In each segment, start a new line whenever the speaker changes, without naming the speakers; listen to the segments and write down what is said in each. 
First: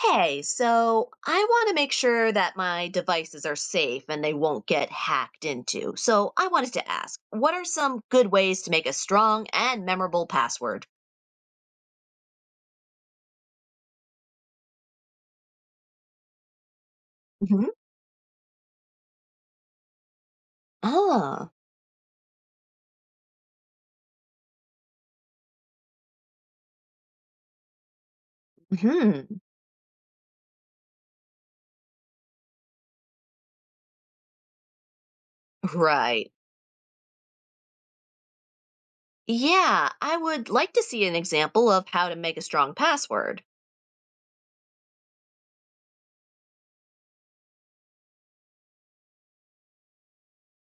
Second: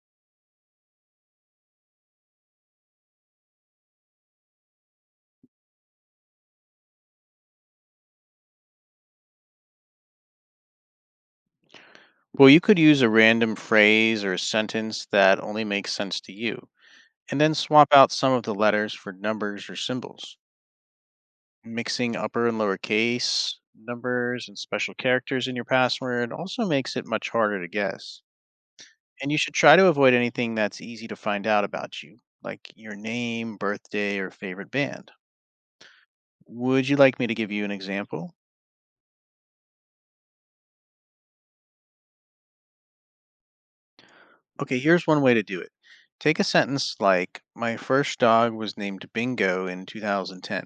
Hey, so I want to make sure that my devices are safe and they won't get hacked into. So I wanted to ask, what are some good ways to make a strong and memorable password?
Well, you could use a random phrase or a sentence that only makes sense to you, and then
Hmm.
swap out some of the letters for numbers or symbols.
Ah.
Mixing upper and lower case numbers and special characters in your password also makes it much harder to guess. And
Hmm.
you should try to avoid anything that's easy to find out about you, like your name, birthday, or favorite band.
Right.
Would you like me to give you an example?
Yeah, I would like to see an example of how to make a strong password.
Okay, here's one way to do it. Take a sentence like, my first dog was named Bingo in 2010,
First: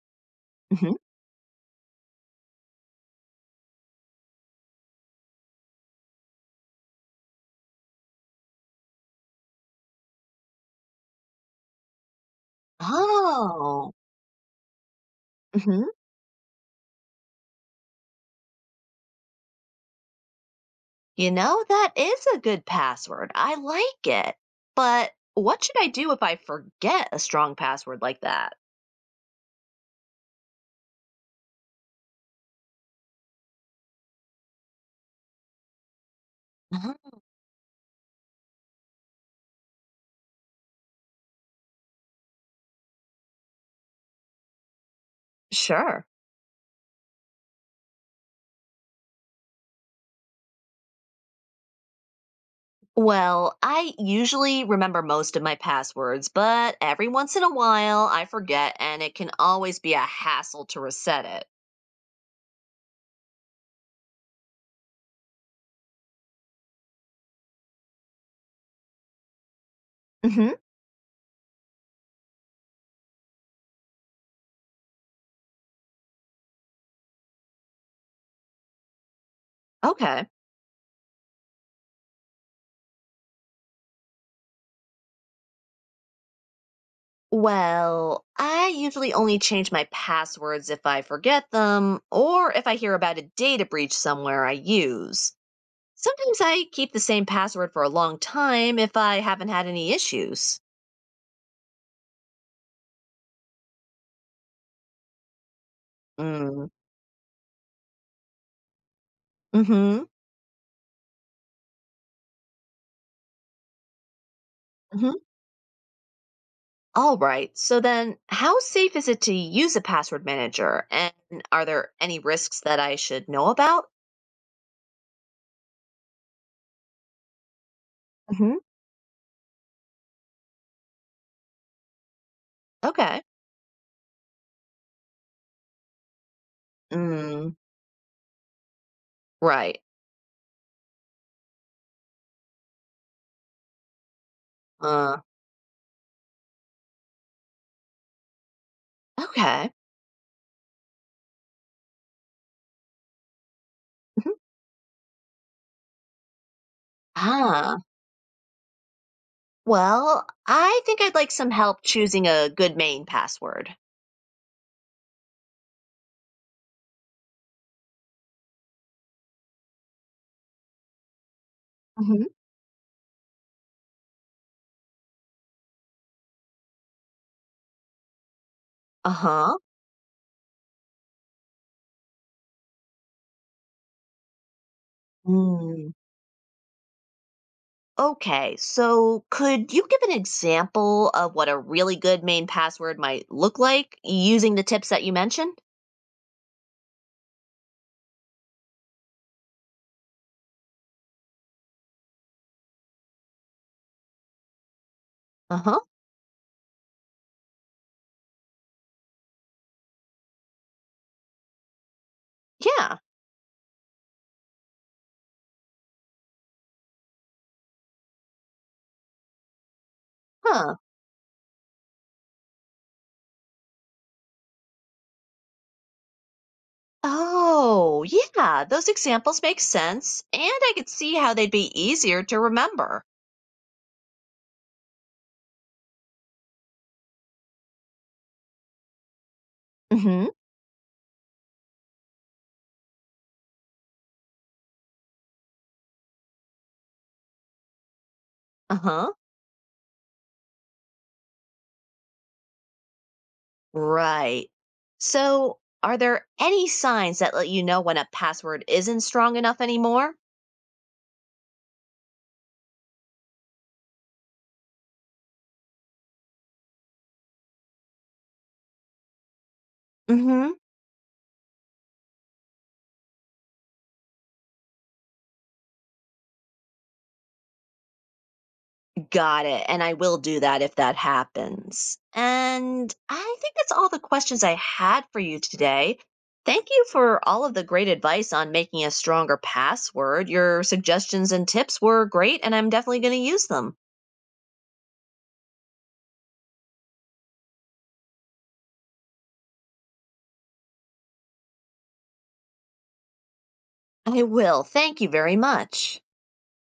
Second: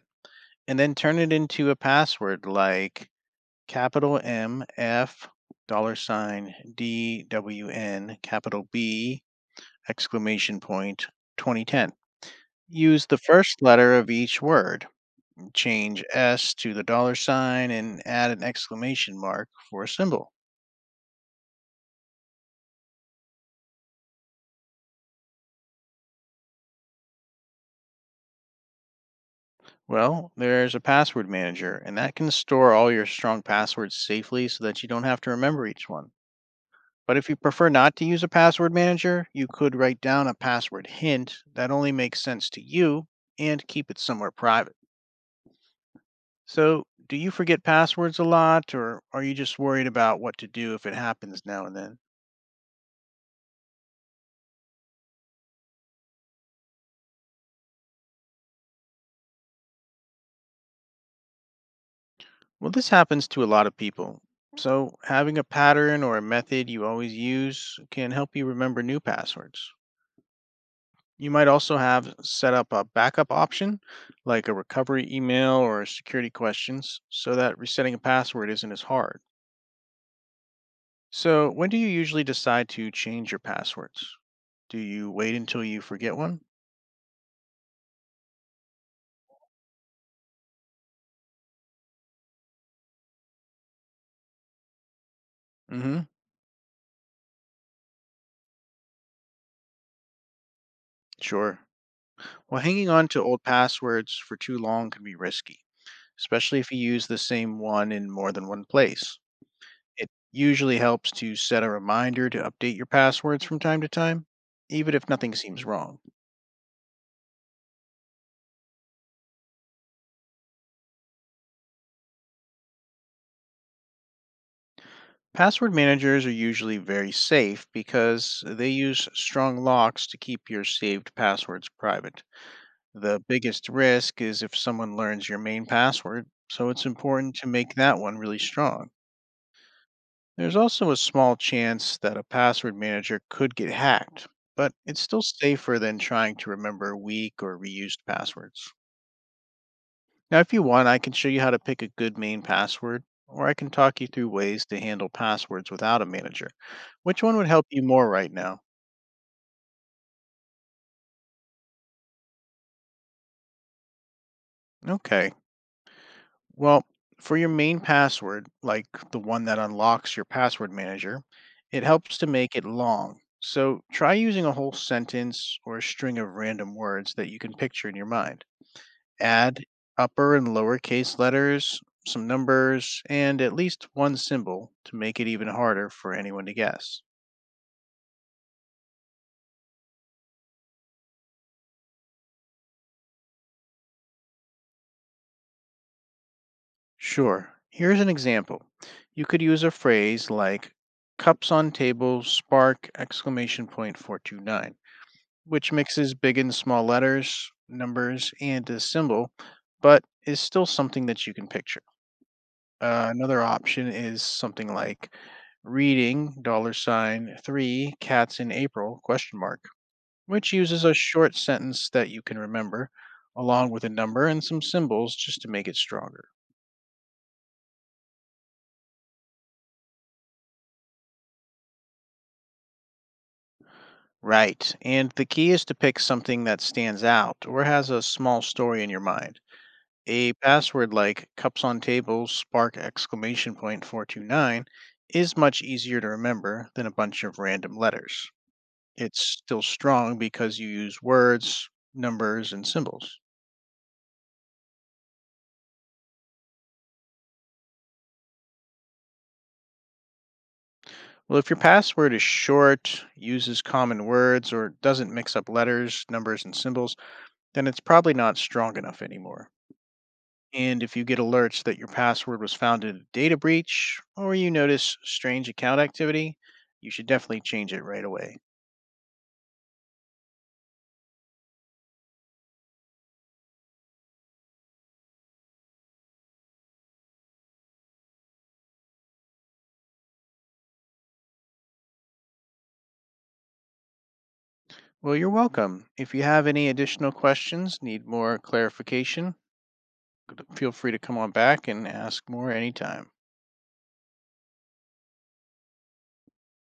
and then
Hmm.
turn it into a password like capital M F dollar sign DWN capital B exclamation point 2010. Use the first
Oh.
letter of each word.
Hmm.
Change S to the dollar sign and add an exclamation mark for a symbol.
That is a good password. I like it. But what should I do if I forget a strong password like that?
Well, there's a password manager, and that can store all your strong passwords safely so that you don't have to remember each one.
Uh-huh.
But if you prefer not to use a password manager, you could write down a password hint that only makes sense to you and keep it somewhere private.
Sure.
So, do you forget passwords a lot, or are you just worried about what to do if it happens now and then?
Well, I usually remember most of my passwords, but every once in a while I forget and it can always be a hassle to reset it.
Well, this happens to a lot of people. So, having a pattern or a method you always use can help you remember new passwords.
Mhm.
You might also have set up a backup option, like a recovery email or security questions, so that resetting a password isn't as hard.
Okay.
So, when do you usually decide to change your passwords? Do you wait until you forget one?
Well, I usually only change my passwords if I forget them or if I hear about a data breach somewhere I use.
Mm-hmm.
Sometimes I keep the same password for a long time if I haven't had any issues.
Sure. Well, hanging on to old passwords for too long can be risky, especially
Mm.
if you use the same one in more than one place.
Mhm.
It usually helps to set a reminder to update your passwords from time to time, even if
Mhm.
nothing seems wrong.
All right. So then, how safe is it to use a password manager? And are there any risks that I should know about?
Password managers are usually very safe because
Hmm.
they use strong locks to keep your saved passwords private. The
Okay.
biggest risk is if someone learns your main password, so it's important to
Mm,
make that one really strong.
right.
There's also a small chance that a password manager could get hacked, but it's
Uh,
still safer than trying to remember weak or reused passwords.
okay.
Now, if you want, I can show you how to pick a good main password, or I can talk you through
Mhm.
ways to handle passwords without a manager. Which one would help
Ah,
you more right now?
well, I think I'd like some help choosing a good main password.
Okay. Well, for your main password, like the one that unlocks your password manager, it helps to
Hmm.
make it long. So try using a whole sentence or a string of random words that you can picture in your mind.
Uh huh.
Add upper and lowercase letters, some numbers, and at least one symbol to make it even harder
Mm.
for anyone to guess.
Okay. So, could you give an example of what a really good main password might look like using the tips that you mentioned?
Sure, here's an example. You could use a phrase like cups on table spark exclamation point 429,
Uh
which
huh.
mixes big and small letters, numbers, and a symbol, but is still something that you can picture.
Yeah.
Another option is something like reading dollar sign three cats in April question mark, which
Huh.
uses a short sentence that you can remember, along with a number and some symbols just to make it stronger.
Oh, yeah, those examples make sense, and I could see how they'd be easier to remember.
Right, and the key is to pick something that stands out or has a small story in your mind.
Hmm.
A password like cups on tables spark exclamation point 429 is much easier to remember than a bunch of random letters.
Uh huh.
It's still strong because you use words, numbers, and symbols.
Right. So, are there any signs that let you know when a password isn't strong enough anymore?
Well, if your password is short, uses common words, or doesn't mix up letters, numbers, and symbols, then it's probably not strong enough anymore.
Hmm.
And if you get alerts that your password was found in a data breach, or you notice strange account activity, you should definitely change it right away.
Got it. And I will do that if that happens. And I think that's all the questions I had for you today. Thank you for all of the great advice on making a stronger password. Your suggestions and tips were great, and I'm definitely going to use them.
Well, you're welcome. If you have any additional questions, need more clarification, feel free to come on back and ask more anytime.
I will. Thank you very much.